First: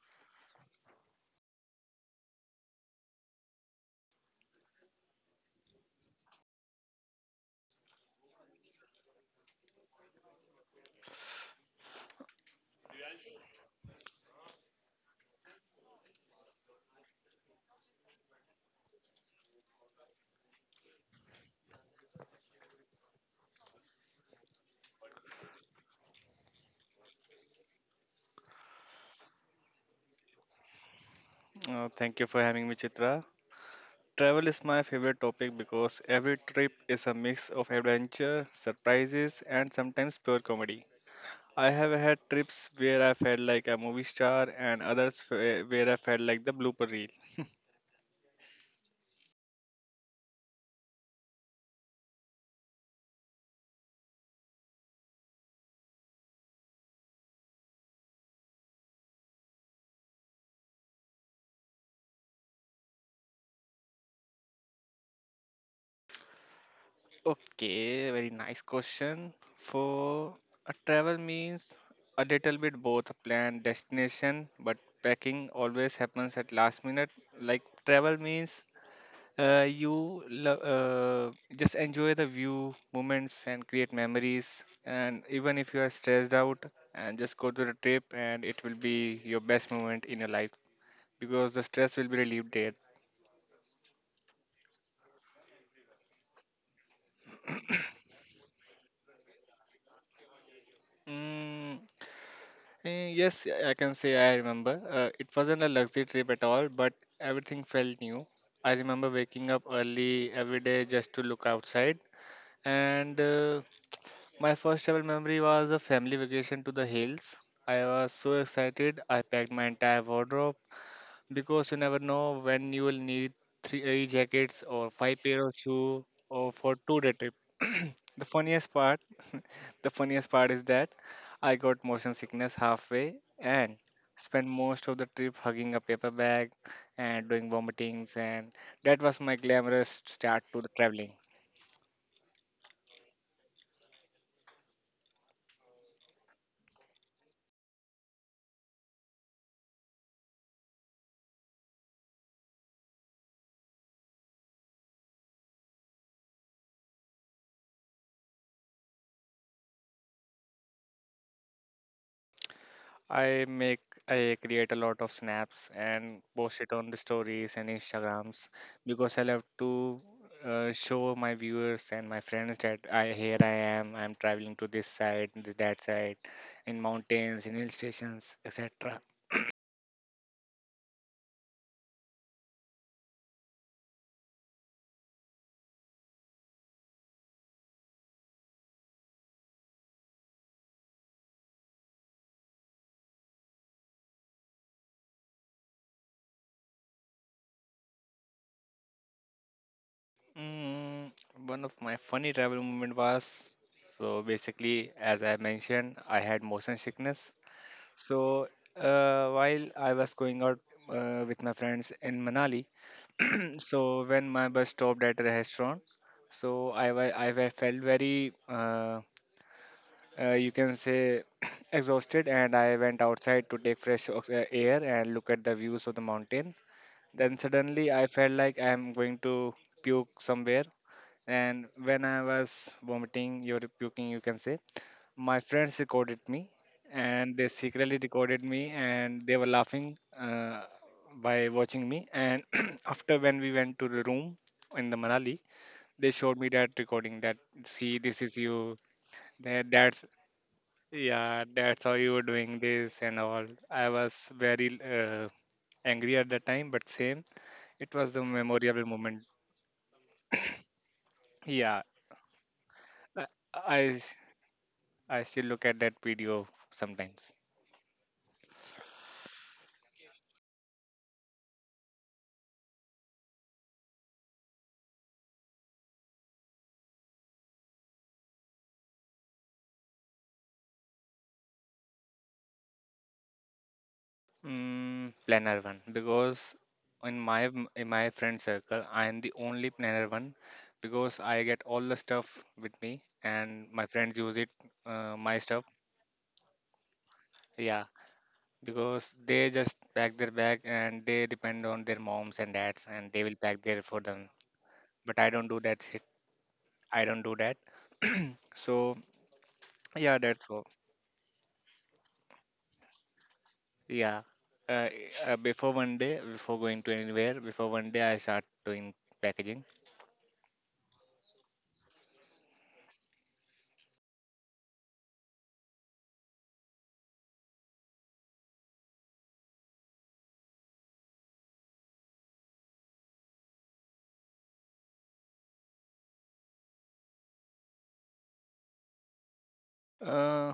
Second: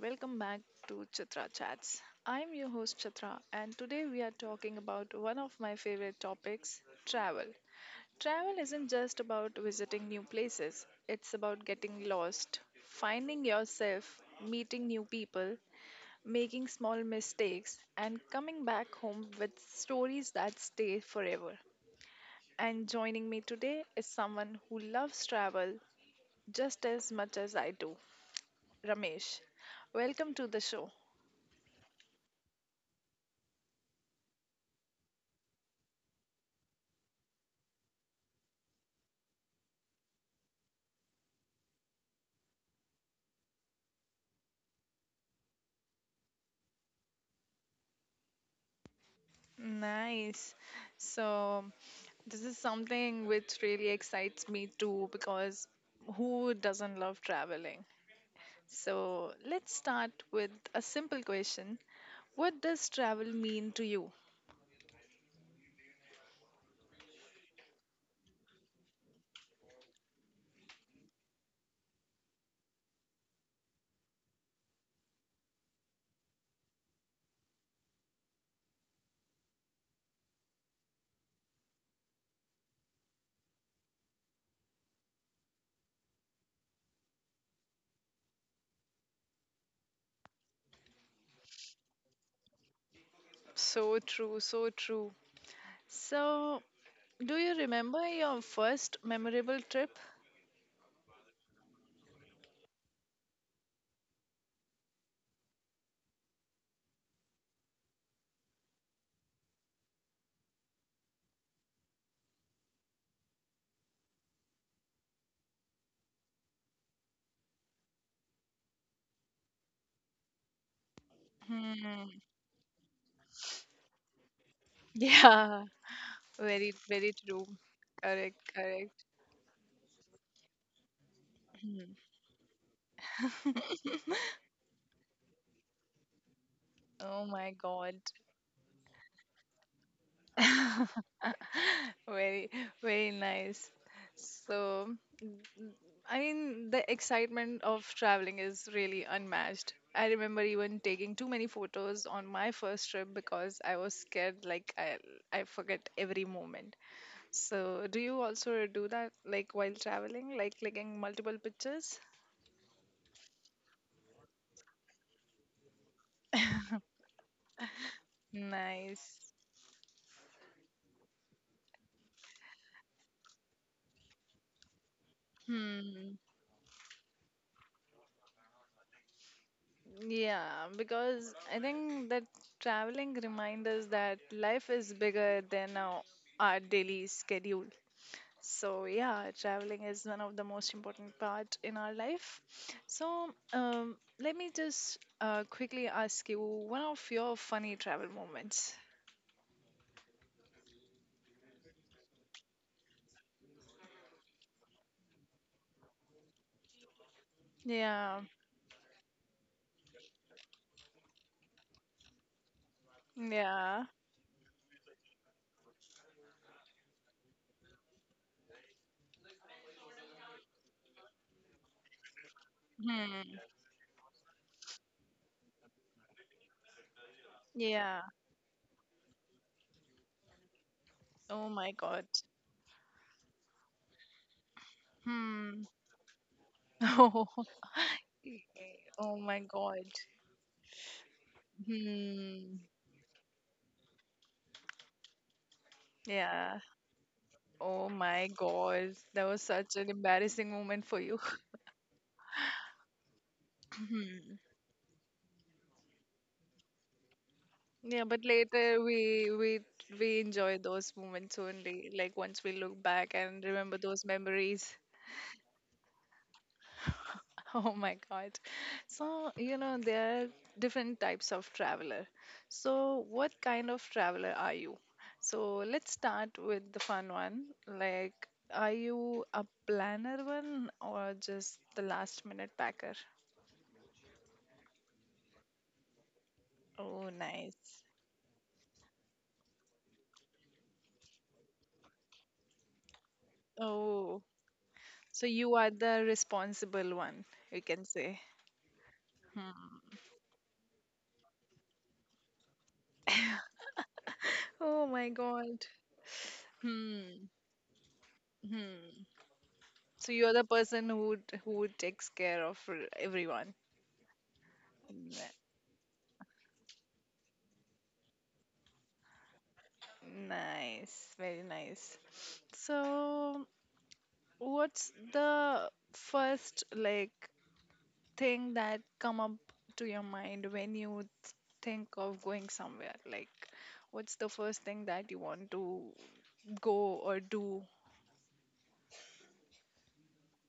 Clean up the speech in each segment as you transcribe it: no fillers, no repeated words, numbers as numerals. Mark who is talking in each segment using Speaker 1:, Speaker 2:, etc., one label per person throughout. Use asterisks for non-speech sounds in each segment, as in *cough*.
Speaker 1: welcome back to Chitra Chats. I'm your host Chitra, and today we are talking about one of my favorite topics travel. Travel isn't just about visiting new places, it's about getting lost, finding yourself, meeting new people, making small mistakes, and coming back home with stories that stay forever. And joining me today is someone who loves travel just as much as I do. Ramesh. Welcome to the show.
Speaker 2: Thank you for having me, Chitra. Travel is my favorite topic because every trip is a mix of adventure, surprises, and sometimes pure comedy. I have had trips where I felt like a movie star and others where I felt like the blooper reel.
Speaker 1: Nice. So, this is something which really excites me too because who doesn't love traveling? So, let's start with a simple question. What does travel mean to you?
Speaker 2: Okay, very nice question. For a travel means a little bit both a planned destination, but packing always happens at last minute. Like travel means just enjoy the view moments and create memories, and even if you are stressed out and just go to the trip and it will be your best moment in your life because the stress will be relieved there.
Speaker 1: So true, so true. So, do you remember your first memorable trip?
Speaker 2: mm, yes, I can say I remember, it wasn't a luxury trip at all, but everything felt new. I remember waking up early every day just to look outside, and my first travel memory was a family vacation to the hills. I was so excited. I packed my entire wardrobe because you never
Speaker 1: Hmm.
Speaker 2: know
Speaker 1: *laughs*
Speaker 2: when you will need three jackets or five pair of
Speaker 1: Yeah,
Speaker 2: shoes or for
Speaker 1: very,
Speaker 2: 2 day
Speaker 1: very
Speaker 2: trip.
Speaker 1: true.
Speaker 2: The
Speaker 1: Correct,
Speaker 2: funniest part,
Speaker 1: correct.
Speaker 2: the funniest part is that I got motion sickness halfway and
Speaker 1: *laughs*
Speaker 2: spent most of the trip hugging a paper bag and
Speaker 1: Oh
Speaker 2: doing
Speaker 1: my God.
Speaker 2: vomitings, and that was my glamorous start to the traveling.
Speaker 1: *laughs* Very, very nice. So, I mean, the excitement of traveling is really unmatched. I remember even taking too many photos on my first trip because I was scared, like I forget every moment. So, do you also do that, like while traveling, like clicking multiple pictures?
Speaker 2: I make I create a lot of snaps and post it on the stories and Instagrams because I
Speaker 1: Nice.
Speaker 2: love to show my viewers and my friends that I here I am, I'm traveling to this side and that side,
Speaker 1: Hmm.
Speaker 2: in mountains, in hill stations, etc.
Speaker 1: Yeah, because I think that traveling reminds us that life is bigger than our daily schedule. So yeah, traveling is one of the most important part in our life. So let me just quickly ask you one of your funny travel moments.
Speaker 2: Mm, one of my funny travel moment was, so basically as I mentioned I had motion sickness,
Speaker 1: Yeah,
Speaker 2: so while I was going out with my friends in Manali, *clears throat*
Speaker 1: yeah,
Speaker 2: so when my bus stopped at a restaurant, so felt very you can say *clears throat* exhausted, and I went
Speaker 1: hmm.
Speaker 2: outside to take fresh air and look at the views of the mountain. Then suddenly
Speaker 1: Yeah.
Speaker 2: I felt like I'm going to puke somewhere,
Speaker 1: Oh
Speaker 2: and
Speaker 1: my god.
Speaker 2: when I was vomiting, you're puking, you can say, my
Speaker 1: Hmm.
Speaker 2: friends
Speaker 1: *laughs*
Speaker 2: recorded me,
Speaker 1: Oh,
Speaker 2: and they secretly recorded me,
Speaker 1: oh
Speaker 2: and they
Speaker 1: my
Speaker 2: were
Speaker 1: god.
Speaker 2: laughing by watching me, and
Speaker 1: Hmm.
Speaker 2: *clears throat* after when we went to the room in the manali, they showed me
Speaker 1: Yeah.
Speaker 2: that recording that,
Speaker 1: Oh
Speaker 2: see this
Speaker 1: my
Speaker 2: is you,
Speaker 1: god. That was
Speaker 2: that,
Speaker 1: such an
Speaker 2: that's
Speaker 1: embarrassing moment for you.
Speaker 2: yeah that's how you were doing this, and all I was
Speaker 1: *laughs*
Speaker 2: very angry at the time, but same, it
Speaker 1: Yeah,
Speaker 2: was the
Speaker 1: but later
Speaker 2: memorable moment.
Speaker 1: we enjoy those moments
Speaker 2: Yeah,
Speaker 1: only. Like once we look back and remember
Speaker 2: i I
Speaker 1: those memories.
Speaker 2: I still look at that video sometimes.
Speaker 1: *laughs* Oh my God. So, you know, there are different types of traveler. So, what kind of traveler are you? So, let's start with the fun one. Like, are you a planner one or just the last minute packer?
Speaker 2: Mm, planner one, because
Speaker 1: Oh,
Speaker 2: in my
Speaker 1: nice.
Speaker 2: in my friend circle I am the only planner one, because I get all the stuff with me and my friends
Speaker 1: Oh,
Speaker 2: use it,
Speaker 1: so
Speaker 2: my
Speaker 1: you
Speaker 2: stuff.
Speaker 1: are the responsible one, you
Speaker 2: Yeah,
Speaker 1: can say.
Speaker 2: because they
Speaker 1: Hmm.
Speaker 2: just pack their bag and they depend on their moms and dads and they will pack there for them,
Speaker 1: Oh my
Speaker 2: but I don't do
Speaker 1: God.
Speaker 2: that shit. I don't
Speaker 1: Hmm.
Speaker 2: do that. So
Speaker 1: Hmm. So
Speaker 2: yeah,
Speaker 1: you're
Speaker 2: that's
Speaker 1: the
Speaker 2: all.
Speaker 1: person who who takes care of everyone.
Speaker 2: Yeah, uh,
Speaker 1: N-
Speaker 2: before 1 day, before going to anywhere, before 1 day I start doing packaging.
Speaker 1: Nice, very nice. So what's the first like thing that come up to your mind when you think of going somewhere? Like what's the first thing that you want to go or do?
Speaker 2: Uh,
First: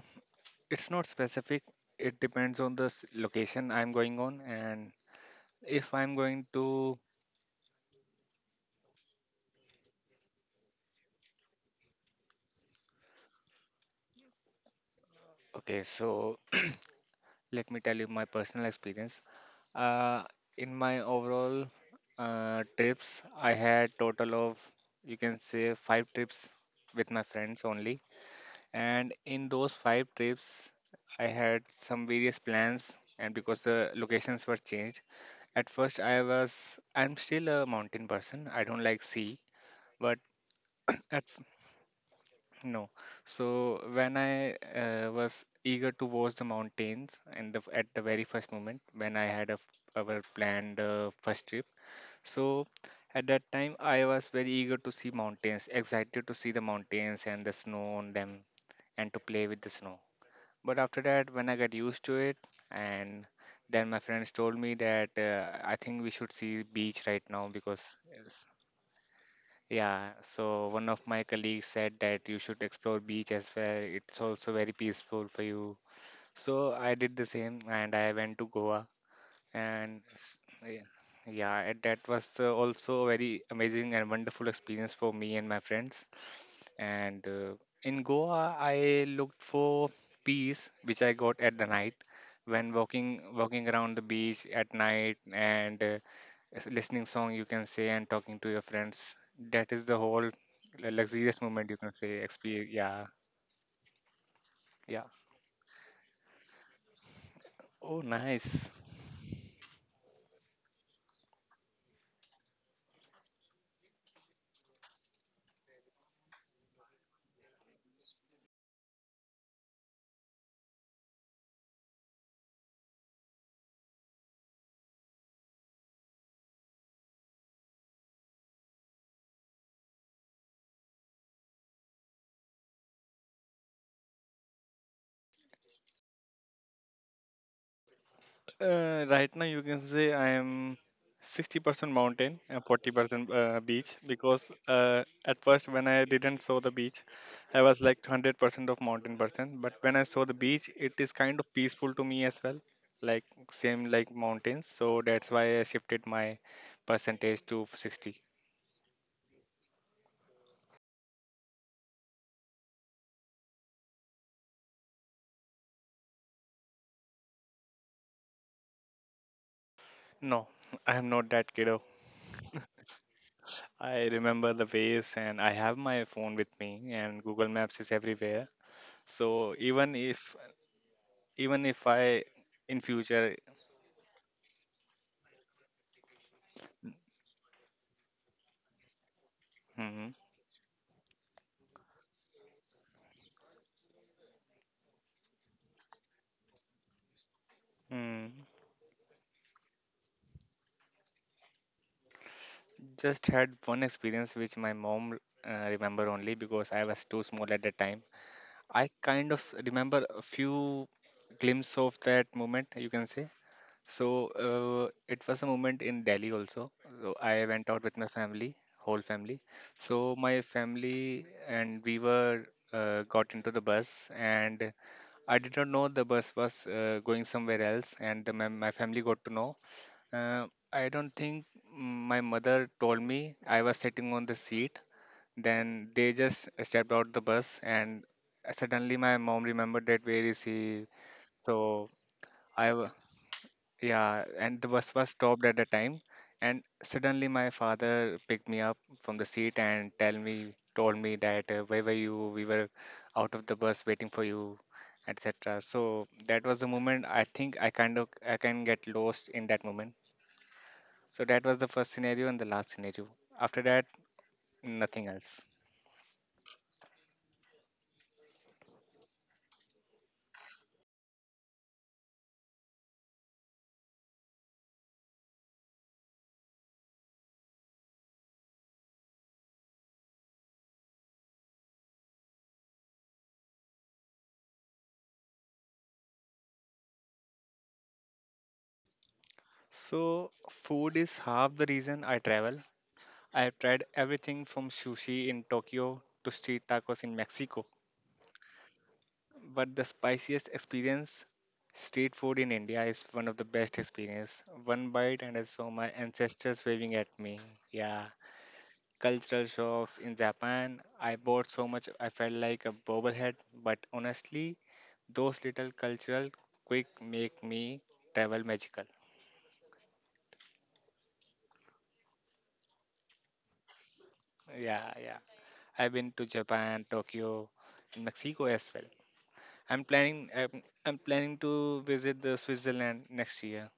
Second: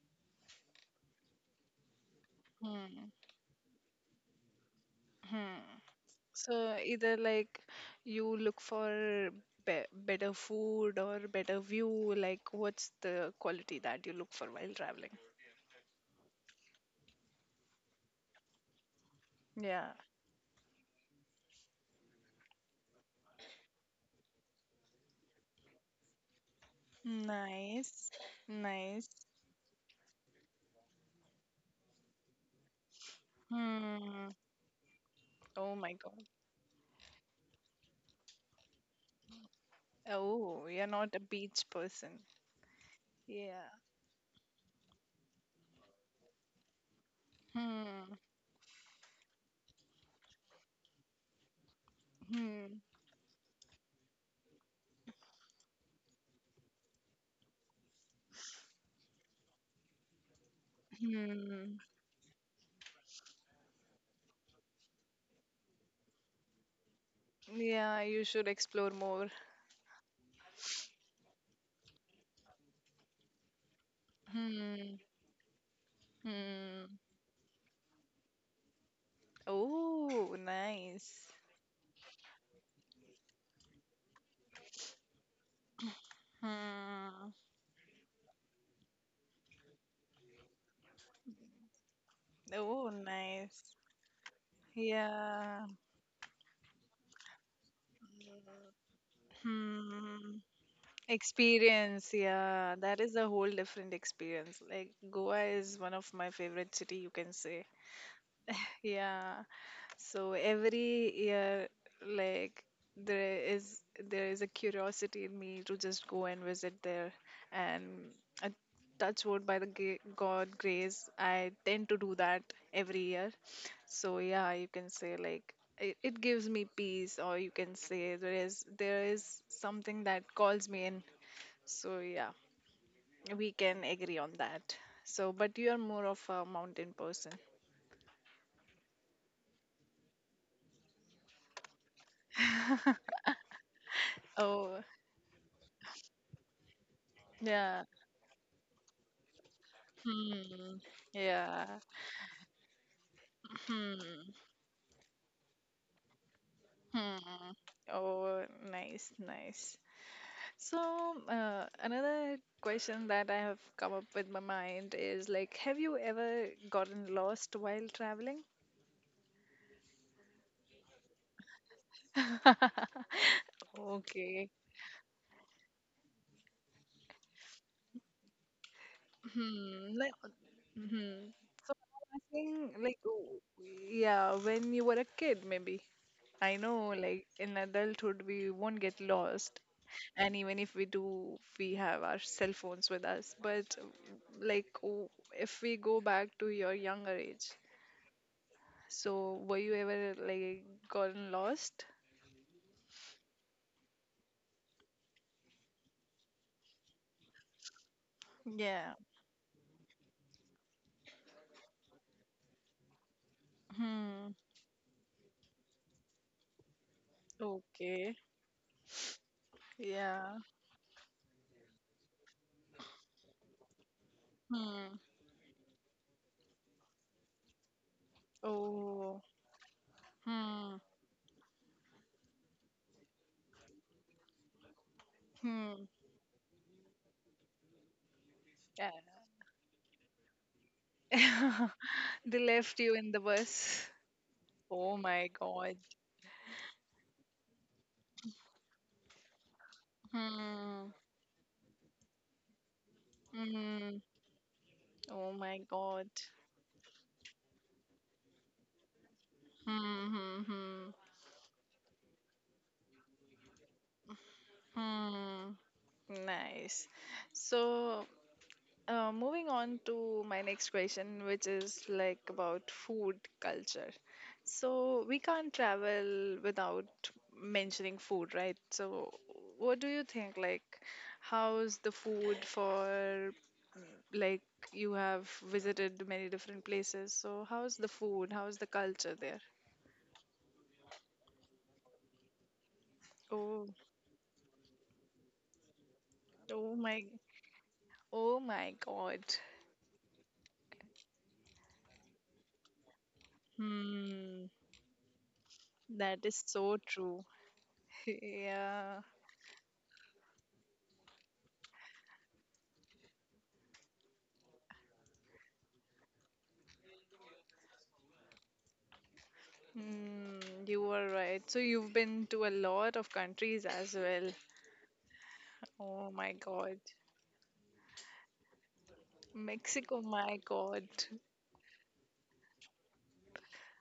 Speaker 2: It's not specific. It depends on the
Speaker 1: Hmm.
Speaker 2: location I'm going on, and
Speaker 1: Hmm.
Speaker 2: if I'm going
Speaker 1: So
Speaker 2: to.
Speaker 1: either like you look for be better food or better view, like what's the quality that you look for while traveling?
Speaker 2: Okay, so let me tell you my personal experience.
Speaker 1: Yeah.
Speaker 2: Uh, in my overall trips, I had total of, you can say, 5 trips with my friends only,
Speaker 1: Nice. Nice.
Speaker 2: and in those 5 trips, I had some various plans. And because the
Speaker 1: Hmm.
Speaker 2: locations were changed, at
Speaker 1: Oh my
Speaker 2: first I
Speaker 1: God.
Speaker 2: was, I'm still a mountain person. I don't like sea, but
Speaker 1: Oh, you're
Speaker 2: *clears throat*
Speaker 1: not a
Speaker 2: at,
Speaker 1: beach person.
Speaker 2: no.
Speaker 1: Yeah.
Speaker 2: So when I was eager to watch the mountains and the, at the
Speaker 1: Hmm.
Speaker 2: very first moment when I had our planned first trip. So
Speaker 1: Hmm.
Speaker 2: at that time I was very eager to see mountains, excited to see the mountains and the snow on them, and to play with the snow. But after that when I got
Speaker 1: Hmm.
Speaker 2: used to it, and then my friends told me that I think we should see beach right now because,
Speaker 1: Yeah, you
Speaker 2: uh,
Speaker 1: should explore more.
Speaker 2: yeah, so one of my colleagues said that you should explore beach as well. It's also very
Speaker 1: Hmm.
Speaker 2: peaceful for you. So
Speaker 1: Hmm.
Speaker 2: I did the same and I went to Goa, and
Speaker 1: Oh,
Speaker 2: yeah,
Speaker 1: nice.
Speaker 2: yeah, and that was also a very amazing and wonderful experience for me and my friends. And
Speaker 1: Hmm.
Speaker 2: in Goa, I looked for peace, which I got at the night when
Speaker 1: Oh,
Speaker 2: walking
Speaker 1: nice.
Speaker 2: around the beach at night,
Speaker 1: Yeah.
Speaker 2: and listening song, you can say, and talking to your friends, that is the whole
Speaker 1: Hmm.
Speaker 2: luxurious moment, you can
Speaker 1: Experience,
Speaker 2: say, experience.
Speaker 1: yeah, that
Speaker 2: Yeah,
Speaker 1: is a whole different experience. Like
Speaker 2: yeah,
Speaker 1: Goa is one of my favorite city, you can say.
Speaker 2: oh nice.
Speaker 1: Yeah, so every year, like there is there is a curiosity in me to just go and visit there, and I touch wood by the God grace, I tend to do that every year. So yeah, you can say like it gives me peace, or you can say there is something that calls me in. So yeah, we can agree on that. So, but you are more of a mountain person.
Speaker 2: Right now, you can say I am 60% mountain and
Speaker 1: *laughs*
Speaker 2: 40% beach, because
Speaker 1: Oh,
Speaker 2: at first when I didn't saw the beach I
Speaker 1: yeah.
Speaker 2: was like 100% of mountain person, but when I saw the beach
Speaker 1: Hmm.
Speaker 2: it is kind of
Speaker 1: Yeah.
Speaker 2: peaceful to me as well, like same like
Speaker 1: Hmm.
Speaker 2: mountains, so that's why I shifted my
Speaker 1: Hmm.
Speaker 2: percentage to 60.
Speaker 1: Oh, nice, nice. So, another question that I have come up with my mind is like, have you ever gotten lost while traveling?
Speaker 2: No, *laughs* I am not that kiddo.
Speaker 1: *laughs*
Speaker 2: I
Speaker 1: Okay.
Speaker 2: remember the ways and I have my phone with me, and Google Maps is everywhere. So
Speaker 1: Hmm.
Speaker 2: even
Speaker 1: Like,
Speaker 2: if,
Speaker 1: hmm.
Speaker 2: even
Speaker 1: So,
Speaker 2: if
Speaker 1: I'm
Speaker 2: I
Speaker 1: asking,
Speaker 2: in
Speaker 1: like,
Speaker 2: future.
Speaker 1: yeah, when you were a kid, maybe. I know, like, in adulthood, we won't get lost,
Speaker 2: Mhm.
Speaker 1: and even if we do we have our cell phones with us but like if we go back to your younger age
Speaker 2: mm,
Speaker 1: so were you ever like gotten lost
Speaker 2: just had one experience which my mom remember only, because I was too small at that time. I
Speaker 1: yeah
Speaker 2: kind of remember a few glimpse of that moment, you can say. So
Speaker 1: hmm
Speaker 2: it was a moment in Delhi also. So I went out with my
Speaker 1: okay
Speaker 2: family, whole family. So
Speaker 1: yeah
Speaker 2: my family and we were got into the bus, and
Speaker 1: hmm
Speaker 2: I did not know the bus was going somewhere else, and my family
Speaker 1: oh
Speaker 2: got to know. Uh,
Speaker 1: hmm
Speaker 2: I don't think, my mother told me I was sitting on the seat.
Speaker 1: hmm
Speaker 2: Then they just stepped out the bus, and suddenly my mom remembered that where is he?
Speaker 1: yeah
Speaker 2: So
Speaker 1: *laughs* they
Speaker 2: I
Speaker 1: left
Speaker 2: wa-
Speaker 1: you in the bus
Speaker 2: yeah, and the
Speaker 1: oh
Speaker 2: bus was
Speaker 1: my
Speaker 2: stopped at the
Speaker 1: god
Speaker 2: time, and suddenly my father picked me up from the seat and
Speaker 1: hmm
Speaker 2: told me that, where were you? We were out of the bus
Speaker 1: hmm
Speaker 2: waiting for you,
Speaker 1: oh my
Speaker 2: etc.
Speaker 1: god
Speaker 2: So that was the moment, I think I kind of I can get lost in that moment.
Speaker 1: hmm hmm hmm
Speaker 2: So that was the first scenario and the last scenario. After that, nothing else.
Speaker 1: hmm Nice. So, moving on to my next question, which is like about food culture. So, we can't travel without mentioning food, right? So, what do you think? Like, how's the food for like you have visited many different places? So, how's the food? How's the culture there?
Speaker 2: So food is half the reason I travel. I have
Speaker 1: Oh,
Speaker 2: tried everything from sushi in Tokyo to street
Speaker 1: oh my,
Speaker 2: tacos in Mexico.
Speaker 1: oh my God.
Speaker 2: But the spiciest experience, street food in India is one of the best experience.
Speaker 1: Hmm,
Speaker 2: One bite and I saw my
Speaker 1: that is
Speaker 2: ancestors
Speaker 1: so
Speaker 2: waving at
Speaker 1: true.
Speaker 2: me.
Speaker 1: *laughs*
Speaker 2: Yeah.
Speaker 1: Yeah.
Speaker 2: Cultural shocks in Japan. I bought so much I felt like a bobblehead. But honestly, those little cultural quick make me travel magical.
Speaker 1: Mm, you are right. So you've been to a lot of countries as well.
Speaker 2: Yeah, yeah. I've
Speaker 1: Oh
Speaker 2: been to
Speaker 1: my God.
Speaker 2: Japan, Tokyo, and Mexico as well.
Speaker 1: Mexico, my God.
Speaker 2: I'm planning to visit the Switzerland next year.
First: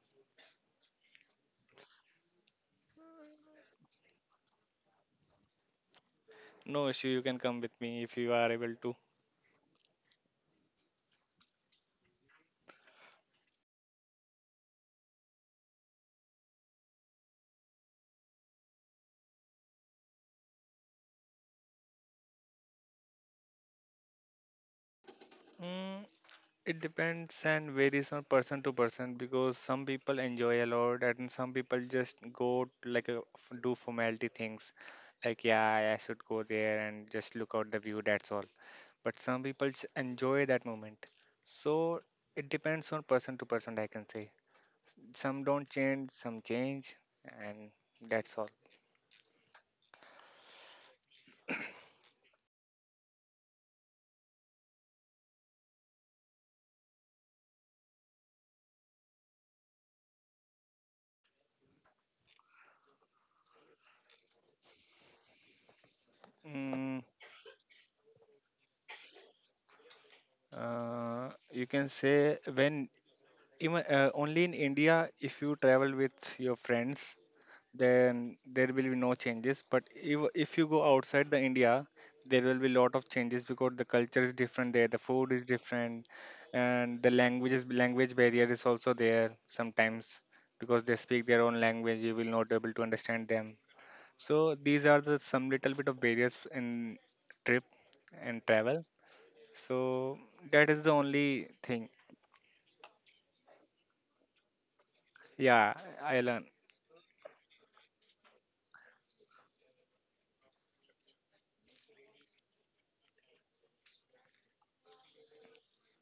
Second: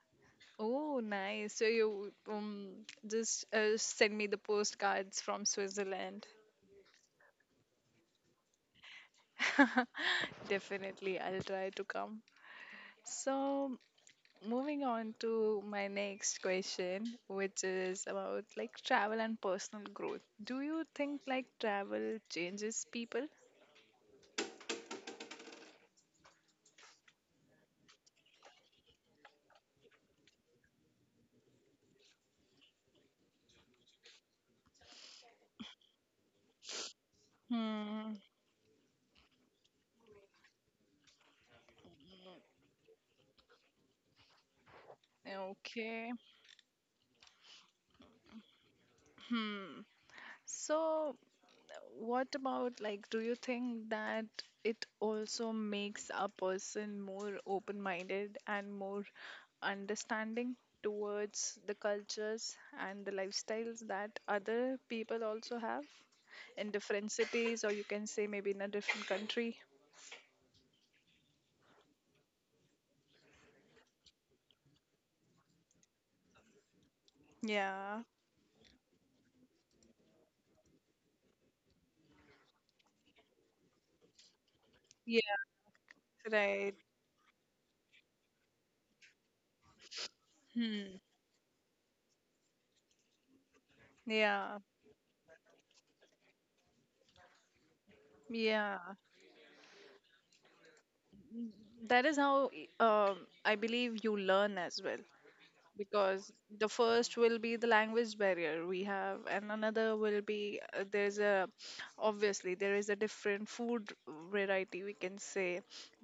Speaker 1: Oh, nice. So you just send me the postcards from Switzerland.
Speaker 2: No issue. You can come with me if you are able to.
Speaker 1: *laughs* Definitely, I'll try to come. So moving on to my next question, which is about like travel and personal growth. Do you think like travel changes people?
Speaker 2: Mm, it depends and varies on person to person, because some people enjoy a lot and some people just go like a, do formality things, like yeah I should go there and just look out the view,
Speaker 1: Hmm.
Speaker 2: that's all. But some people enjoy that moment, so it depends on person to person, I can say. Some don't change,
Speaker 1: Okay.
Speaker 2: some change, and that's all.
Speaker 1: Hmm. So, what about like, do you think that it also makes a person more open-minded and more understanding towards the cultures and the lifestyles that other people also have in
Speaker 2: Mm,
Speaker 1: different cities, or you can say maybe in a different country?
Speaker 2: you can say when, even only in India if you travel with your friends,
Speaker 1: Yeah.
Speaker 2: then there will be no changes, but if you go outside the india there will be lot of changes, because the culture is different there, the
Speaker 1: Yeah.
Speaker 2: food is different,
Speaker 1: Right.
Speaker 2: and the languages language barrier is also there sometimes, because they
Speaker 1: Hmm.
Speaker 2: speak their own language, you will not able to understand them. So
Speaker 1: Yeah.
Speaker 2: these are the some little bit of barriers in trip and
Speaker 1: Yeah.
Speaker 2: travel. So that is the only thing.
Speaker 1: That is how um, I believe you learn as well,
Speaker 2: Yeah, I
Speaker 1: because
Speaker 2: learn.
Speaker 1: the first will be the language barrier we have and another will be there's a obviously there is a different food variety we can say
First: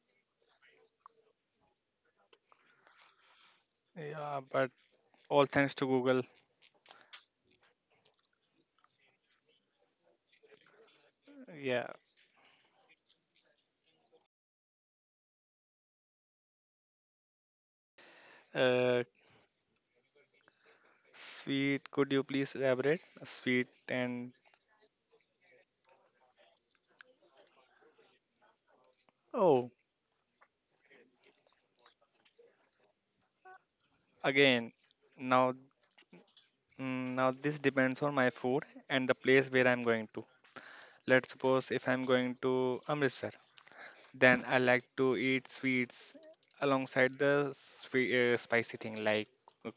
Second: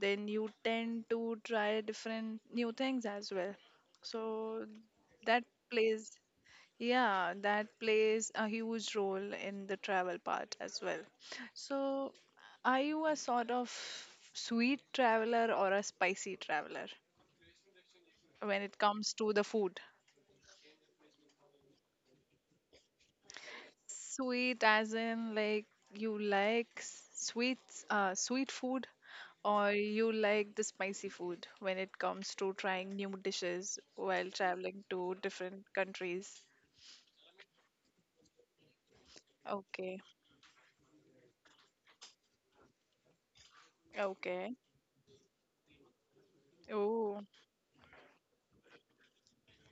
Speaker 1: then you tend to try different new things as well so
Speaker 2: Yeah, but all
Speaker 1: that
Speaker 2: thanks to
Speaker 1: plays
Speaker 2: google.
Speaker 1: yeah that plays a huge role in the travel part as well.
Speaker 2: Yeah.
Speaker 1: So are you a sort of sweet traveler or a spicy traveler when it
Speaker 2: uh,
Speaker 1: comes to the food?
Speaker 2: Sweet, could you please elaborate? Sweet and,
Speaker 1: Sweet as in like you like sweets, sweet food,
Speaker 2: oh,
Speaker 1: or you like the spicy food when it comes to trying new dishes while
Speaker 2: again,
Speaker 1: traveling to
Speaker 2: now,
Speaker 1: different countries.
Speaker 2: now this depends on my food and the place where I'm
Speaker 1: Okay.
Speaker 2: going to. Let's suppose if I'm going to Amritsar, then I
Speaker 1: Okay.
Speaker 2: like to eat sweets alongside
Speaker 1: Oh,
Speaker 2: the sweet, spicy thing, like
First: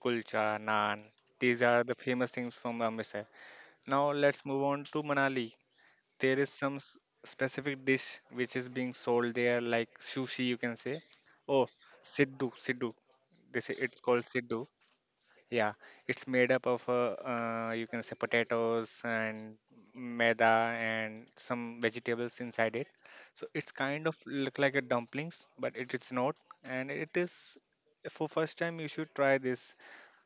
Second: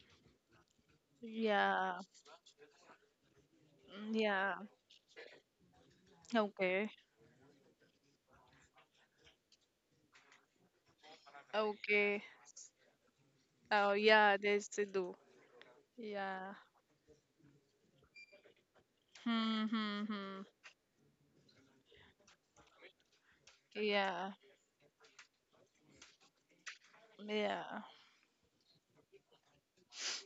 Speaker 2: kulcha, naan. These are the
Speaker 1: yeah.
Speaker 2: famous things from Amritsar. Now
Speaker 1: Mm,
Speaker 2: let's
Speaker 1: yeah.
Speaker 2: move on to Manali. There is some
Speaker 1: Okay.
Speaker 2: specific dish which is being sold there, like sushi, you can say. Oh,
Speaker 1: Okay.
Speaker 2: siddu. They say
Speaker 1: Oh,
Speaker 2: it's called
Speaker 1: yeah,
Speaker 2: siddu.
Speaker 1: there's Sidhu.
Speaker 2: Yeah, it's made
Speaker 1: Yeah.
Speaker 2: up of you can say potatoes and
Speaker 1: Hmm, hmm, hmm.
Speaker 2: maida and some vegetables inside it. So it's kind of
Speaker 1: Yeah.
Speaker 2: look like a dumplings, but it is not. And it is
Speaker 1: Yeah.
Speaker 2: for first time you should try this.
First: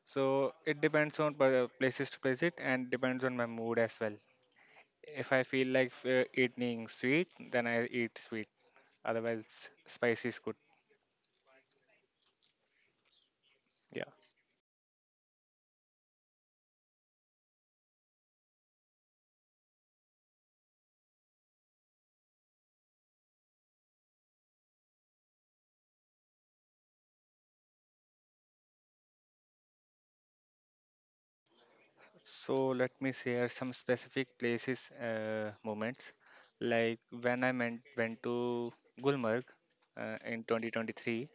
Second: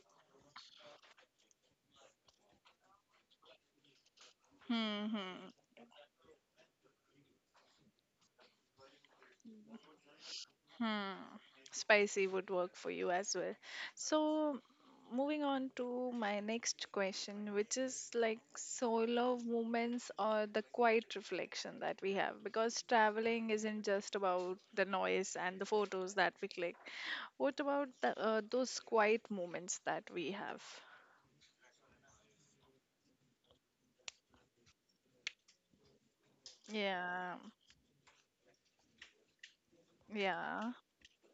Speaker 2: So it depends on places to place it, and depends on my mood as well.
Speaker 1: Hmm,
Speaker 2: If I
Speaker 1: hmm.
Speaker 2: feel like eating sweet, then I eat sweet. Otherwise, spicy is good.
Speaker 1: Hmm. Spicy would work for you as well.
Speaker 2: Yeah.
Speaker 1: So, moving on to my next question, which is like solo moments or the quiet reflection that we have. Because traveling isn't just about the noise and the photos that we click. What about the, those quiet moments that we have?
Speaker 2: So let me share some specific places, moments. Like
Speaker 1: Yeah,
Speaker 2: when I went to Gulmarg in
Speaker 1: yeah,
Speaker 2: 2023.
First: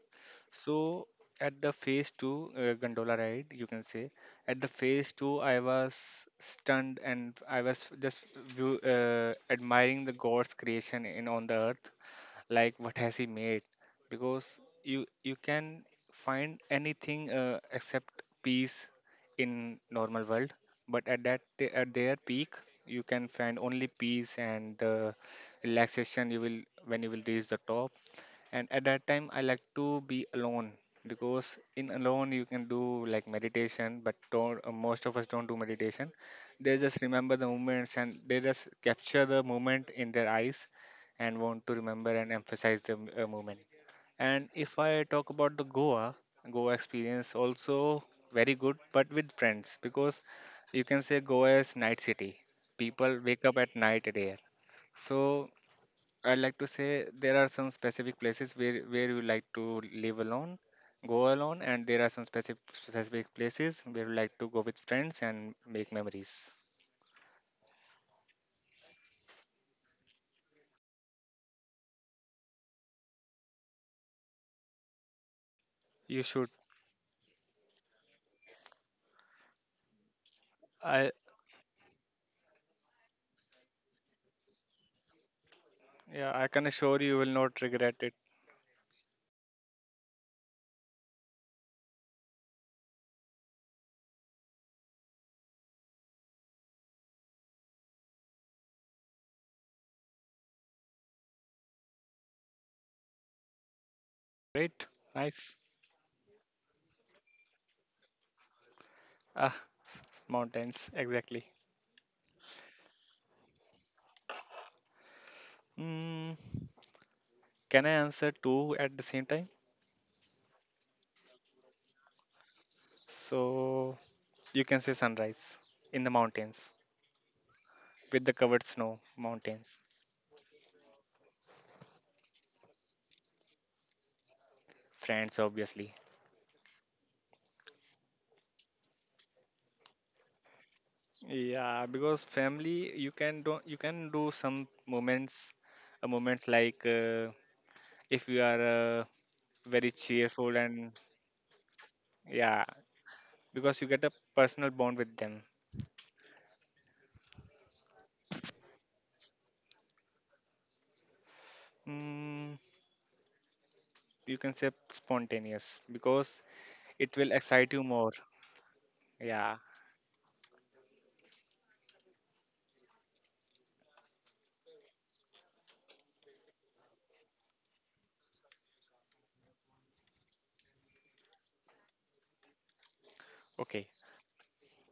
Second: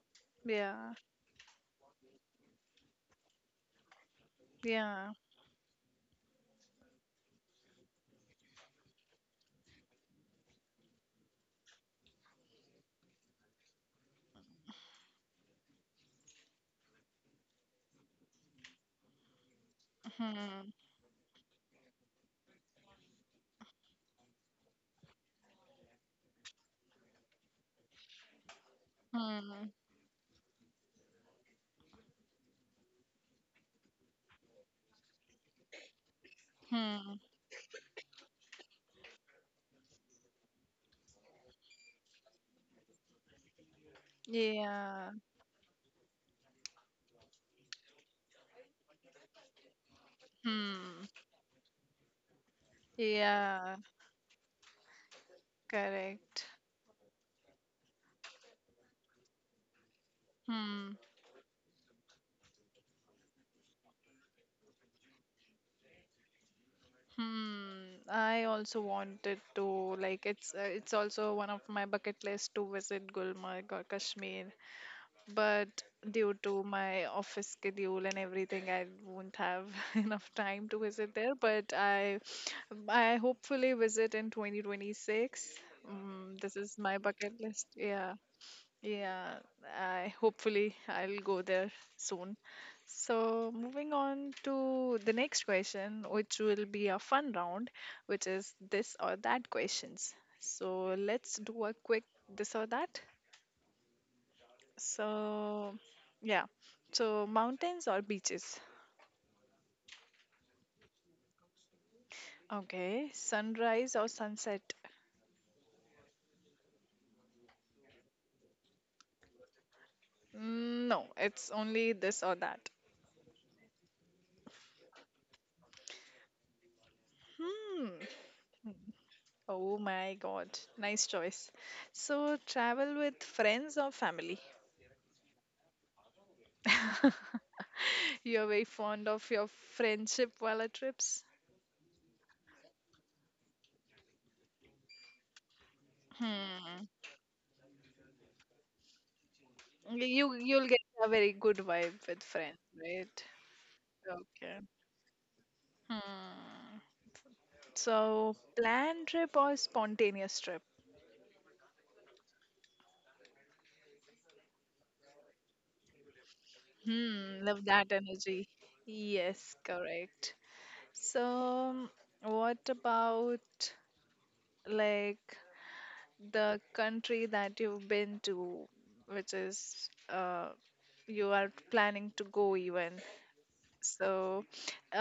Speaker 1: yeah,
Speaker 2: So at the phase two gondola ride, you can say, at the
Speaker 1: yeah.
Speaker 2: phase two, I was stunned and I was just view, admiring the God's creation in on the earth, like what has He made? Because you can find anything except peace in normal world,
Speaker 1: Hmm,
Speaker 2: but at that at their peak, you can find only peace and relaxation. You will when you will reach the top, and at that time I like
Speaker 1: hmm,
Speaker 2: to be alone, because in alone you can do like meditation, but don't, most of us don't do meditation. They just
Speaker 1: hmm.
Speaker 2: remember the moments and they just capture the moment in their eyes and want to remember and emphasize the moment. And if I
Speaker 1: Yeah,
Speaker 2: talk about the goa experience also, very good but with friends, because you can
Speaker 1: hmm.
Speaker 2: say goa is night city, people wake up at
Speaker 1: Yeah,
Speaker 2: night there. So I'd
Speaker 1: correct.
Speaker 2: like to say there are some specific places where you like to live alone,
Speaker 1: Hmm.
Speaker 2: go alone, and there are some specific places where you like to go with friends and make memories.
Speaker 1: Hmm. I also wanted to like it's also one of my bucket list to visit Gulmarg or Kashmir, but
Speaker 2: You
Speaker 1: due
Speaker 2: should.
Speaker 1: to my office schedule and everything, I won't have *laughs* enough time to
Speaker 2: I
Speaker 1: visit there. But I hopefully visit in 2026.
Speaker 2: Yeah,
Speaker 1: Mm,
Speaker 2: I
Speaker 1: this
Speaker 2: can
Speaker 1: is my
Speaker 2: assure you will
Speaker 1: bucket
Speaker 2: not
Speaker 1: list.
Speaker 2: regret
Speaker 1: Yeah.
Speaker 2: it.
Speaker 1: Yeah, I hopefully I'll go there soon. So moving on to the next question, which will be a fun round, which is this or that questions. So let's do a quick this or that.
Speaker 2: Great, nice.
Speaker 1: So yeah. So mountains or beaches?
Speaker 2: Ah, *laughs* mountains exactly.
Speaker 1: Okay. Sunrise or sunset?
Speaker 2: Mm, can I answer two at the same time?
Speaker 1: Mm, no, it's only this or that.
Speaker 2: So you can say sunrise in the mountains
Speaker 1: Hmm.
Speaker 2: with the covered snow
Speaker 1: Oh
Speaker 2: mountains.
Speaker 1: my God. Nice choice. So travel with friends or family?
Speaker 2: Friends, obviously.
Speaker 1: *laughs* You're very fond of your friendship Vala trips.
Speaker 2: Yeah, because family, you can do some moments, moments
Speaker 1: Hmm.
Speaker 2: like if you are uh, very
Speaker 1: You
Speaker 2: cheerful
Speaker 1: you'll get
Speaker 2: and
Speaker 1: a very good vibe with friends,
Speaker 2: yeah,
Speaker 1: right?
Speaker 2: because you get a
Speaker 1: Okay.
Speaker 2: personal bond with them.
Speaker 1: Hmm. So planned trip or spontaneous trip?
Speaker 2: Mm, you can say spontaneous because it
Speaker 1: Hmm.
Speaker 2: will
Speaker 1: Love that
Speaker 2: excite you more.
Speaker 1: energy. Yes,
Speaker 2: Yeah.
Speaker 1: correct. So what about like the country that you've been to, which is you are planning to go even?
Speaker 2: Okay.
Speaker 1: So,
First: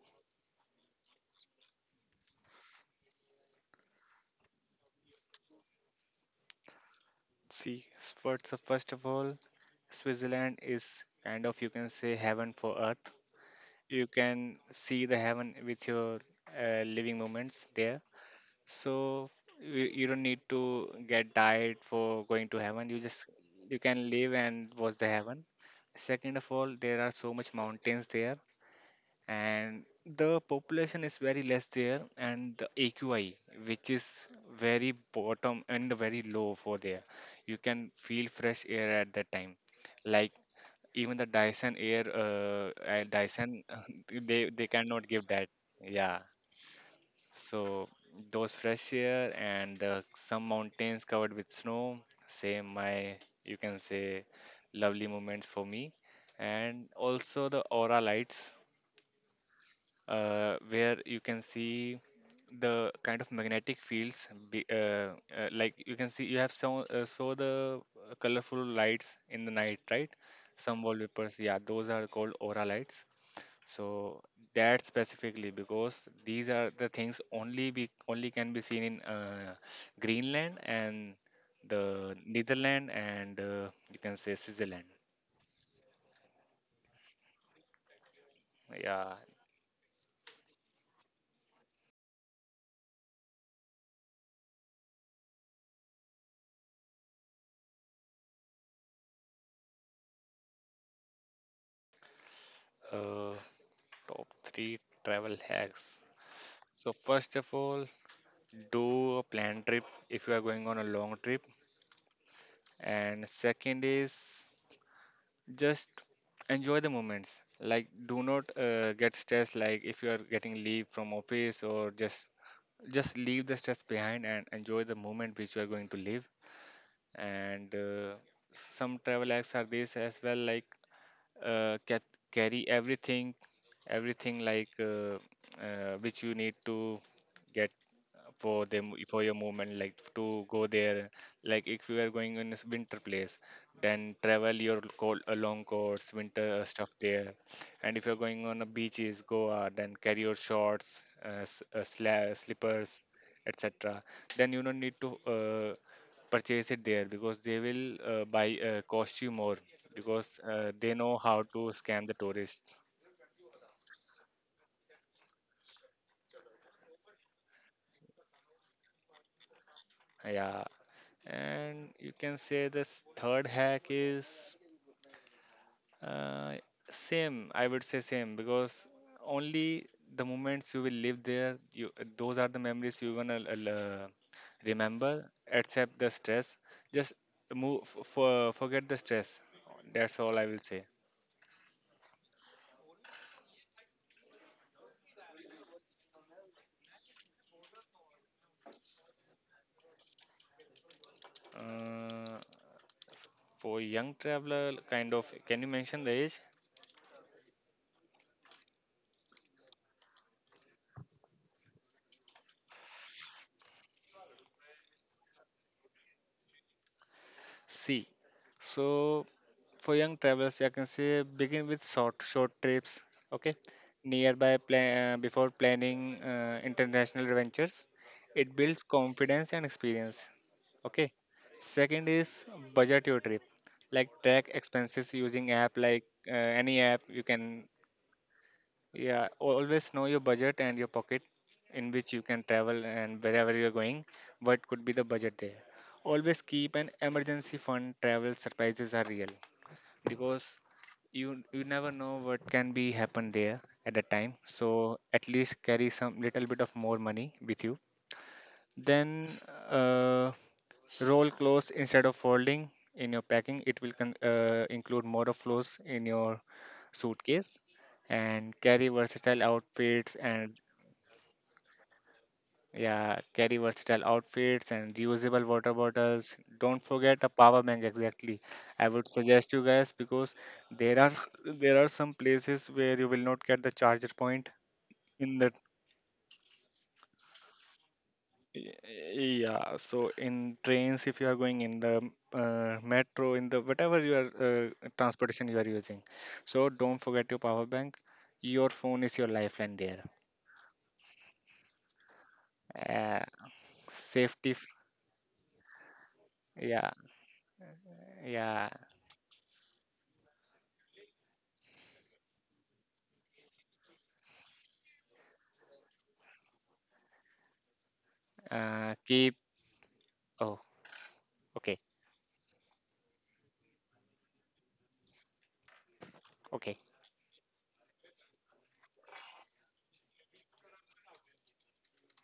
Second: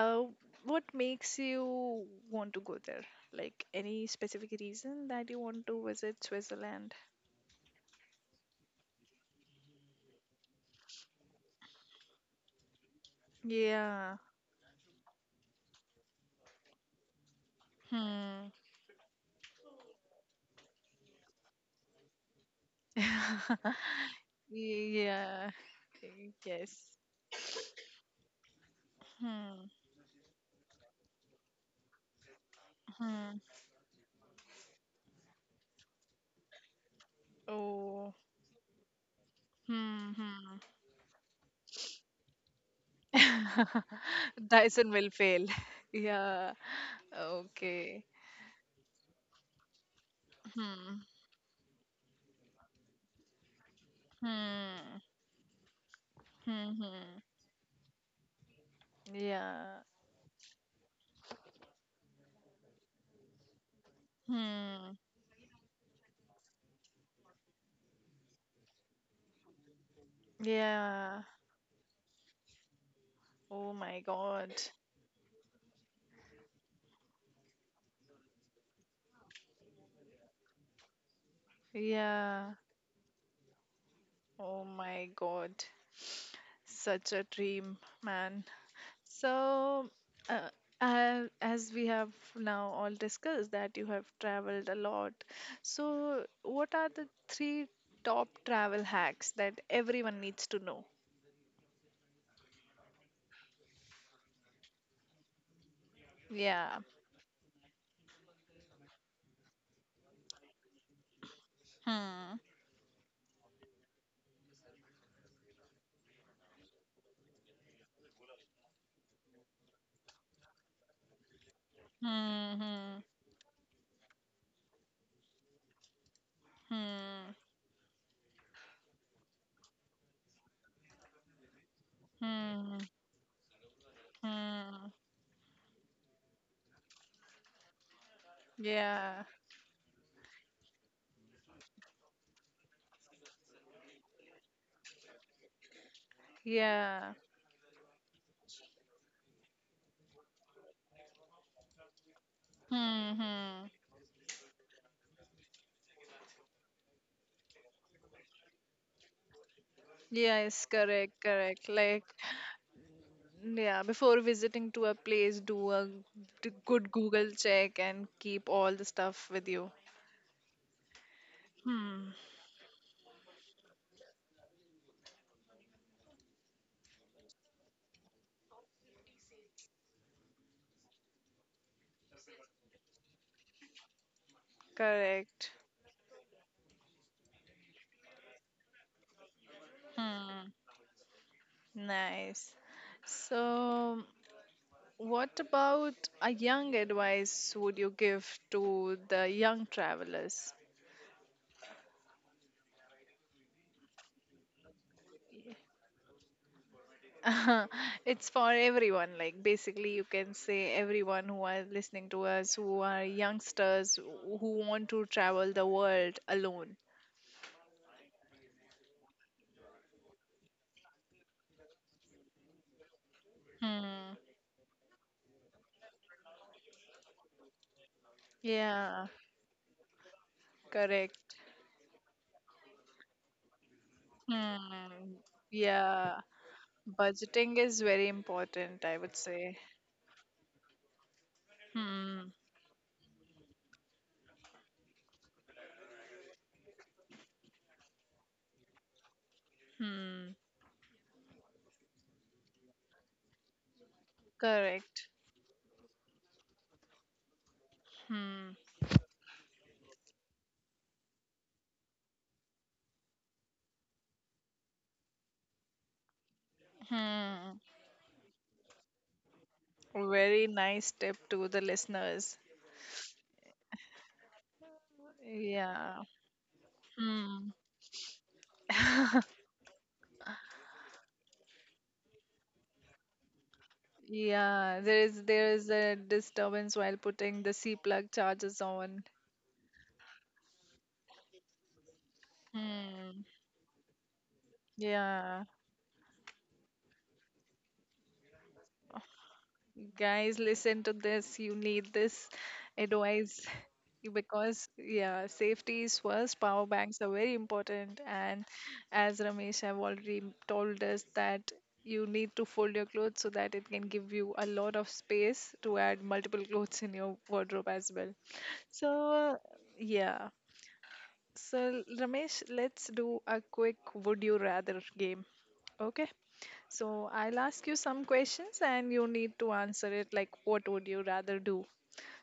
Speaker 1: uh, what makes you want to go there? Like any specific reason that you want to visit Switzerland?
Speaker 2: See, so first of all, Switzerland is kind of, you can say, heaven for earth. You
Speaker 1: Yeah.
Speaker 2: can see the heaven with your living moments there.
Speaker 1: Hmm.
Speaker 2: So you don't need to get diet for going to heaven. You just, you can live and watch the heaven.
Speaker 1: Yeah.
Speaker 2: Second of all,
Speaker 1: Yes.
Speaker 2: there are so much mountains there,
Speaker 1: Hmm.
Speaker 2: and the population is very less there, and the AQI,
Speaker 1: Hmm.
Speaker 2: which is very bottom and very low for there. You can
Speaker 1: Oh.
Speaker 2: feel fresh air at that time,
Speaker 1: Hmm.
Speaker 2: like
Speaker 1: Hmm.
Speaker 2: even the Dyson air, Dyson,
Speaker 1: *laughs*
Speaker 2: *laughs* they
Speaker 1: Dyson
Speaker 2: cannot
Speaker 1: will
Speaker 2: give that.
Speaker 1: fail. *laughs*
Speaker 2: Yeah,
Speaker 1: Yeah.
Speaker 2: so
Speaker 1: Okay.
Speaker 2: those fresh air and the some mountains
Speaker 1: Hmm.
Speaker 2: covered with snow, same my, you can say,
Speaker 1: Hmm.
Speaker 2: lovely moments for me,
Speaker 1: Hmm.
Speaker 2: and
Speaker 1: Hmm.
Speaker 2: also the aura lights,
Speaker 1: Yeah.
Speaker 2: where you can see the kind of magnetic fields.
Speaker 1: Hmm.
Speaker 2: Like you can see, you have saw the colorful lights in the night, right? Some
Speaker 1: Yeah.
Speaker 2: wallpapers, yeah, those are called aura lights.
Speaker 1: Oh my
Speaker 2: So
Speaker 1: God.
Speaker 2: that specifically, because these are the things only be only can be seen in Greenland and the
Speaker 1: Yeah.
Speaker 2: Netherlands and you can say
Speaker 1: Oh
Speaker 2: Switzerland.
Speaker 1: my God, such a dream, man.
Speaker 2: Yeah,
Speaker 1: So, uh, as we have now all discussed that you have traveled a lot. So, what are the three top travel hacks that everyone needs to know?
Speaker 2: uh, top three travel hacks.
Speaker 1: Yeah.
Speaker 2: So first of all, do a planned trip if you are going on a long trip,
Speaker 1: Hmm.
Speaker 2: and second is just enjoy the moments. Like, do not get stressed. Like if you are getting leave from office, or
Speaker 1: Hmm.
Speaker 2: just leave the stress behind and enjoy the moment which you are going to live,
Speaker 1: Hmm.
Speaker 2: and some travel acts are this as well, like uh, get, carry
Speaker 1: Hmm. Hmm.
Speaker 2: everything, everything, like
Speaker 1: Hmm.
Speaker 2: which you need to get for them
Speaker 1: Yeah.
Speaker 2: for your movement, like to go there. Like if you are going in this winter place, then travel your cold, a long coats, winter stuff
Speaker 1: Yeah.
Speaker 2: there. And if you're going on a beaches goa, then carry your shorts, slippers,
Speaker 1: Hmm. Hmm.
Speaker 2: etc. Then you don't need to purchase it there, because they will buy cost you more, because
Speaker 1: Yes,
Speaker 2: they
Speaker 1: correct,
Speaker 2: know how
Speaker 1: correct.
Speaker 2: to
Speaker 1: Like
Speaker 2: scam the tourists.
Speaker 1: Yeah, before visiting to a place, do a good Google check and keep all the stuff with you.
Speaker 2: Yeah, and you
Speaker 1: Hmm,
Speaker 2: can say this third hack is uh, same. I would say same, because only the moments you will live there, you, those are the memories you gonna remember.
Speaker 1: correct.
Speaker 2: Accept the stress. Just move. Forget the stress. That's all I
Speaker 1: Hmm,
Speaker 2: will say.
Speaker 1: nice. So, what about a young advice would you give to the young travelers?
Speaker 2: Uh, for young traveler, kind of. Can you mention the age?
Speaker 1: *laughs* It's for everyone, like basically, you can say everyone who are listening to us, who are youngsters who want to travel the world alone.
Speaker 2: See. So for young travelers, I can say, begin with short trips, okay,
Speaker 1: Hmm,
Speaker 2: nearby plan before planning international adventures. It builds
Speaker 1: yeah.
Speaker 2: confidence and experience. Okay.
Speaker 1: Correct.
Speaker 2: Second is budget your trip, like track
Speaker 1: Hmm.
Speaker 2: expenses using app, like
Speaker 1: Yeah.
Speaker 2: uh, any app you
Speaker 1: Budgeting
Speaker 2: can.
Speaker 1: is very important, I would
Speaker 2: Yeah,
Speaker 1: say.
Speaker 2: always know your budget and your pocket in which you
Speaker 1: Hmm.
Speaker 2: can travel, and wherever you're going, what could be the budget there. Always keep an emergency fund. Travel surprises are real,
Speaker 1: Hmm.
Speaker 2: because you never know what can be happen there at that time, so
Speaker 1: Correct.
Speaker 2: at least carry some little bit of more money with you.
Speaker 1: Hmm.
Speaker 2: Then uh, roll clothes instead of folding in your packing, it will include more of clothes in your suitcase,
Speaker 1: Hmm.
Speaker 2: and carry versatile outfits
Speaker 1: Very
Speaker 2: and,
Speaker 1: nice tip to the listeners.
Speaker 2: yeah, carry versatile outfits and reusable water
Speaker 1: Yeah.
Speaker 2: bottles. Don't forget a
Speaker 1: Hmm.
Speaker 2: power bank, exactly. I would
Speaker 1: *laughs*
Speaker 2: suggest you guys, because there are *laughs* there are some places where you will not get the charger point
Speaker 1: Yeah, there is
Speaker 2: in the
Speaker 1: there is a disturbance while putting the C plug chargers on.
Speaker 2: Y- yeah, so in trains, if you are going in the
Speaker 1: Hmm.
Speaker 2: metro, in the, whatever your uh,
Speaker 1: Yeah.
Speaker 2: transportation you are using. So don't forget your power bank. Your phone is your lifeline there.
Speaker 1: Guys, listen to this. You need this
Speaker 2: Uh,
Speaker 1: advice *laughs*
Speaker 2: safety f-
Speaker 1: because, yeah, safety is first. Power
Speaker 2: yeah,
Speaker 1: banks are very important. And
Speaker 2: yeah.
Speaker 1: as Ramesh have already told us, that you need to fold your clothes so that it can give you a lot of space to add multiple clothes in your wardrobe as well.
Speaker 2: Keep
Speaker 1: So, yeah.
Speaker 2: oh, okay.
Speaker 1: So, Ramesh, let's do a quick would you rather game. Okay.
Speaker 2: Okay.
Speaker 1: So, I'll ask you some questions and you need to answer it like, what would you rather do?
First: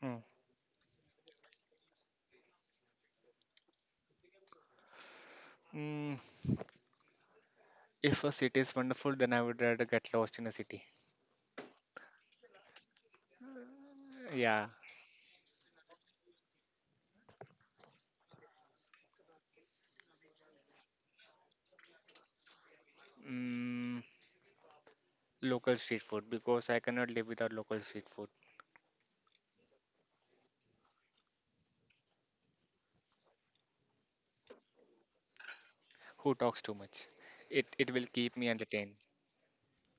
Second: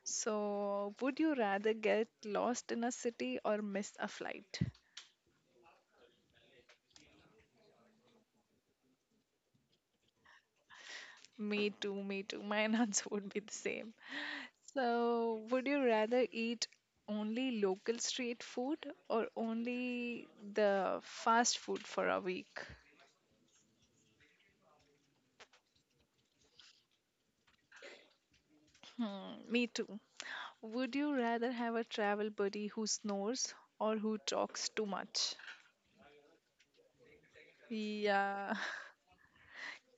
Speaker 2: Mm.
Speaker 1: So, would you rather get lost in a city or miss a flight?
Speaker 2: Mm. If a city is wonderful, then I would rather get lost in a city.
Speaker 1: Me too, me too. My *laughs* answer would be the same.
Speaker 2: Yeah.
Speaker 1: So, would you rather eat only local street food or only the fast food for a week?
Speaker 2: Mm. Local street food, because I cannot live without local street food.
Speaker 1: Hmm, me too. Would you rather have a travel buddy who snores or who talks too much?
Speaker 2: Who talks too much? It will keep me
Speaker 1: Yeah, *laughs*
Speaker 2: entertained.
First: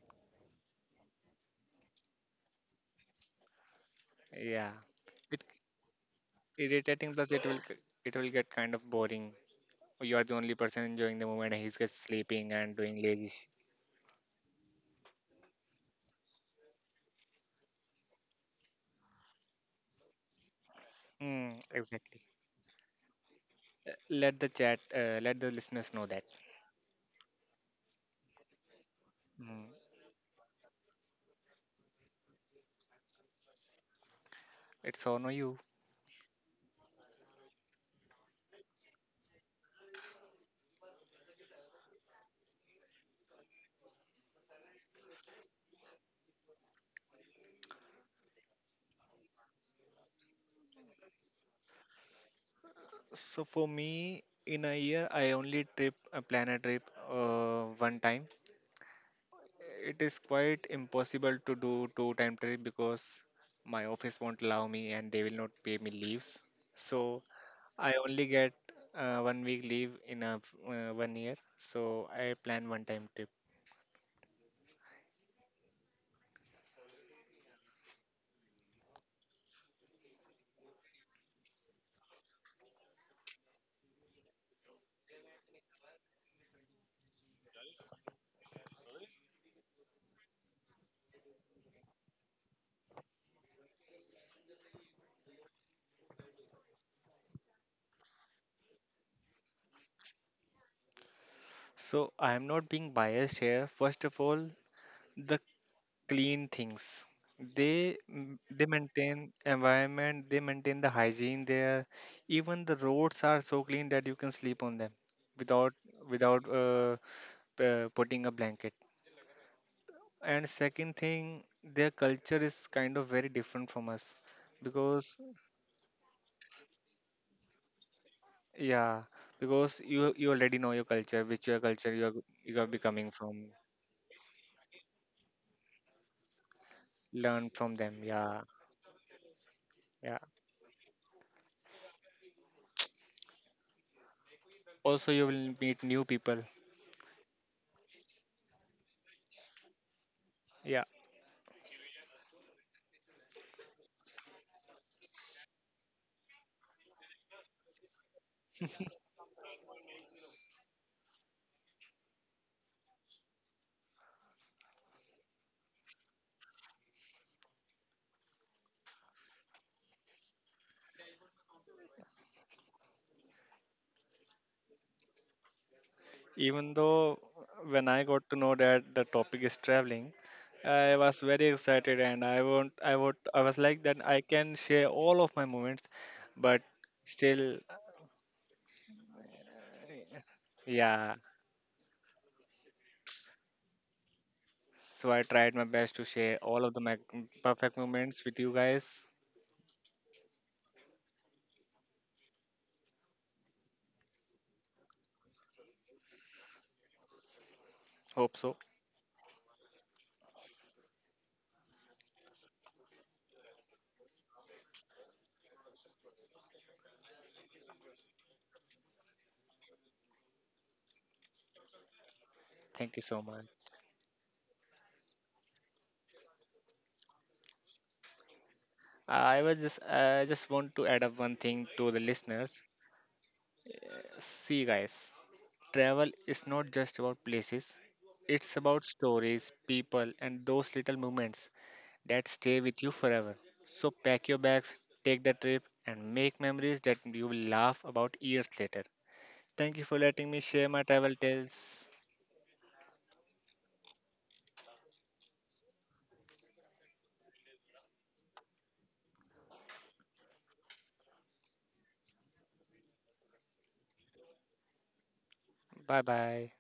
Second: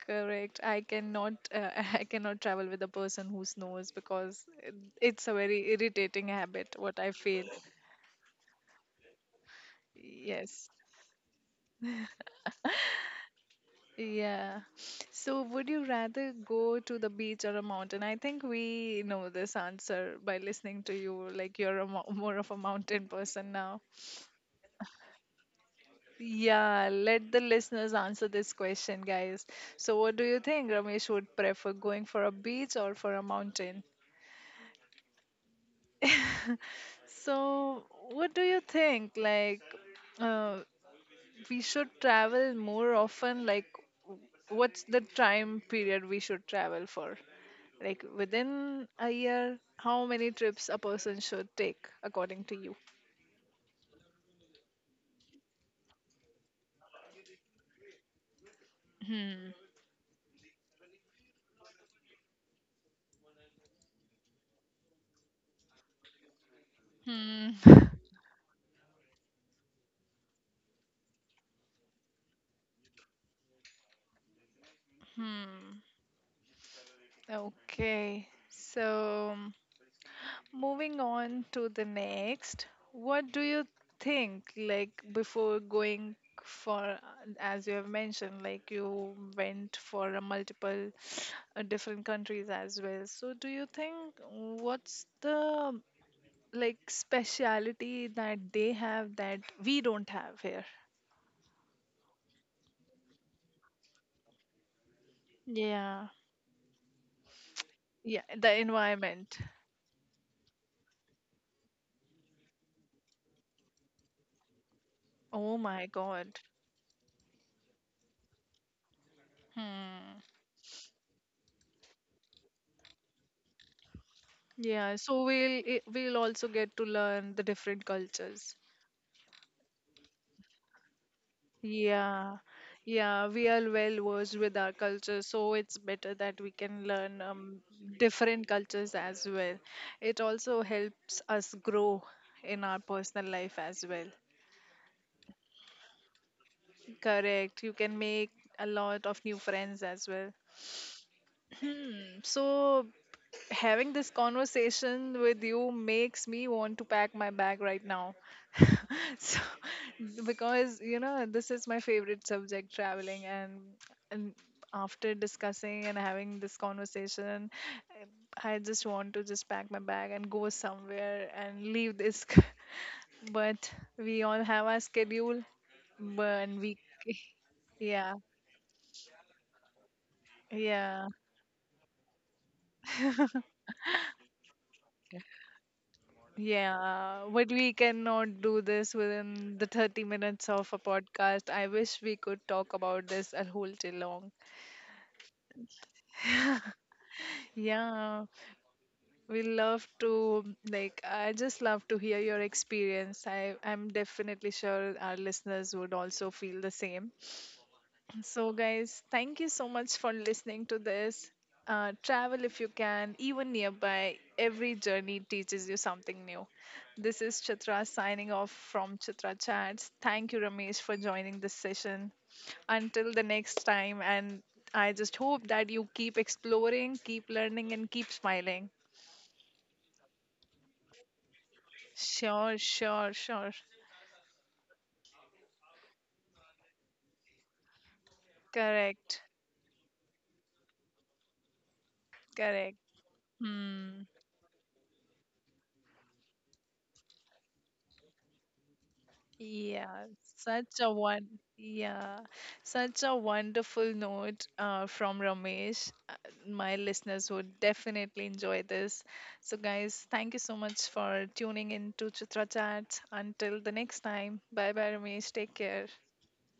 Speaker 1: correct. I cannot *laughs* I cannot travel with a person who snores because
Speaker 2: Yeah.
Speaker 1: it's a
Speaker 2: It,
Speaker 1: very irritating habit what I
Speaker 2: irritating, plus it
Speaker 1: feel.
Speaker 2: will it will get kind of boring. You are the only
Speaker 1: Yes.
Speaker 2: person enjoying the moment and he's just sleeping and doing lazy.
Speaker 1: Yeah. So would you rather go to the beach or a mountain? I think we know this answer by listening to you like
Speaker 2: Mm,
Speaker 1: you're a mo *laughs*
Speaker 2: exactly.
Speaker 1: more of a mountain person now.
Speaker 2: Uh, let the chat, let the listeners know that.
Speaker 1: Yeah, let the listeners answer this question, guys.
Speaker 2: Mm.
Speaker 1: So, what do you think Ramesh would prefer going for a beach or for a mountain?
Speaker 2: It's on you.
Speaker 1: *laughs* So, what do you think? Like, uh, we should travel more often? Like, w- what's the time period we should travel for? Like, within a year, how many trips a person should take, according to you?
Speaker 2: So for me, in a year, I only trip a plan a trip one time.
Speaker 1: Hmm.
Speaker 2: It is quite impossible to do two time trip, because my office won't allow me and they will not pay me leaves. So
Speaker 1: Hmm.
Speaker 2: I
Speaker 1: *laughs*
Speaker 2: only get 1 week leave in a 1 year. So I plan one time trip.
Speaker 1: Hmm. Okay. So. Moving on to the next, what do you think like before going for as you have mentioned like you went for a multiple different countries as well. So do you think what's the like speciality that they have that we don't have here?
Speaker 2: So I am not being biased here. First of all, the
Speaker 1: Yeah.
Speaker 2: clean things. They
Speaker 1: Yeah, the
Speaker 2: they maintain
Speaker 1: environment.
Speaker 2: environment, they maintain the hygiene there. Even the roads are so clean that you can sleep on them
Speaker 1: Oh
Speaker 2: without
Speaker 1: my God.
Speaker 2: without uh, putting a blanket.
Speaker 1: Hmm.
Speaker 2: And second thing, their culture is kind of very different from us,
Speaker 1: Yeah,
Speaker 2: because
Speaker 1: so we'll also get to learn the different cultures.
Speaker 2: yeah, because you already know your culture, which your culture you are,
Speaker 1: Yeah,
Speaker 2: you are becoming
Speaker 1: yeah,
Speaker 2: from.
Speaker 1: we are well versed with our culture, so it's better that we can learn
Speaker 2: Learn from them. Yeah,
Speaker 1: different cultures as well.
Speaker 2: yeah.
Speaker 1: It also helps us grow in our personal life as well.
Speaker 2: Also, you will meet new people.
Speaker 1: Correct. You can make a lot of new friends as well.
Speaker 2: Yeah.
Speaker 1: Hmm. So, having this conversation with you makes me want to pack my bag right now. *laughs* So, because you know, this is my favorite subject, traveling, and after discussing and having this conversation, I just want to just pack my bag and go somewhere and leave this. *laughs* But we all have our schedule, but
Speaker 2: Even
Speaker 1: we,
Speaker 2: though, when I
Speaker 1: yeah,
Speaker 2: got to know that the topic is traveling, I
Speaker 1: yeah.
Speaker 2: was very excited, and I
Speaker 1: *laughs*
Speaker 2: was like that I can share all of my moments, but
Speaker 1: Yeah, but
Speaker 2: still,
Speaker 1: we cannot do this within the 30 minutes of a
Speaker 2: yeah.
Speaker 1: podcast. I wish we could talk about this a whole day long.
Speaker 2: So I tried my best to share all of the perfect moments
Speaker 1: Yeah,
Speaker 2: with you guys.
Speaker 1: we love to like I just love to hear your experience. I I'm definitely sure our listeners would also feel the same.
Speaker 2: Hope
Speaker 1: So,
Speaker 2: so.
Speaker 1: guys, thank you so much for listening to this. Travel if you can, even nearby. Every journey teaches you something new. This is Chitra signing off from Chitra Chats. Thank you, Ramesh, for joining this session.
Speaker 2: Thank you
Speaker 1: Until
Speaker 2: so
Speaker 1: the
Speaker 2: much.
Speaker 1: next time, and I just hope that you keep exploring, keep learning, and keep smiling.
Speaker 2: I just want to add up one thing to the
Speaker 1: Sure,
Speaker 2: listeners.
Speaker 1: sure, sure.
Speaker 2: See guys, travel is not just about places. It's about
Speaker 1: Correct,
Speaker 2: stories, people, and those little moments that stay
Speaker 1: correct.
Speaker 2: with you forever. So
Speaker 1: Hmm.
Speaker 2: pack your bags, take the trip, and make memories that you will laugh about years later. Thank you for
Speaker 1: Yeah,
Speaker 2: letting me share
Speaker 1: such
Speaker 2: my
Speaker 1: a
Speaker 2: travel
Speaker 1: one.
Speaker 2: tales.
Speaker 1: Yeah, such a wonderful note from Ramesh. My listeners would definitely enjoy this. So, guys, thank you so much for tuning in to Chitra Chat. Until the next time, bye bye, Ramesh. Take care.
Speaker 2: Bye bye.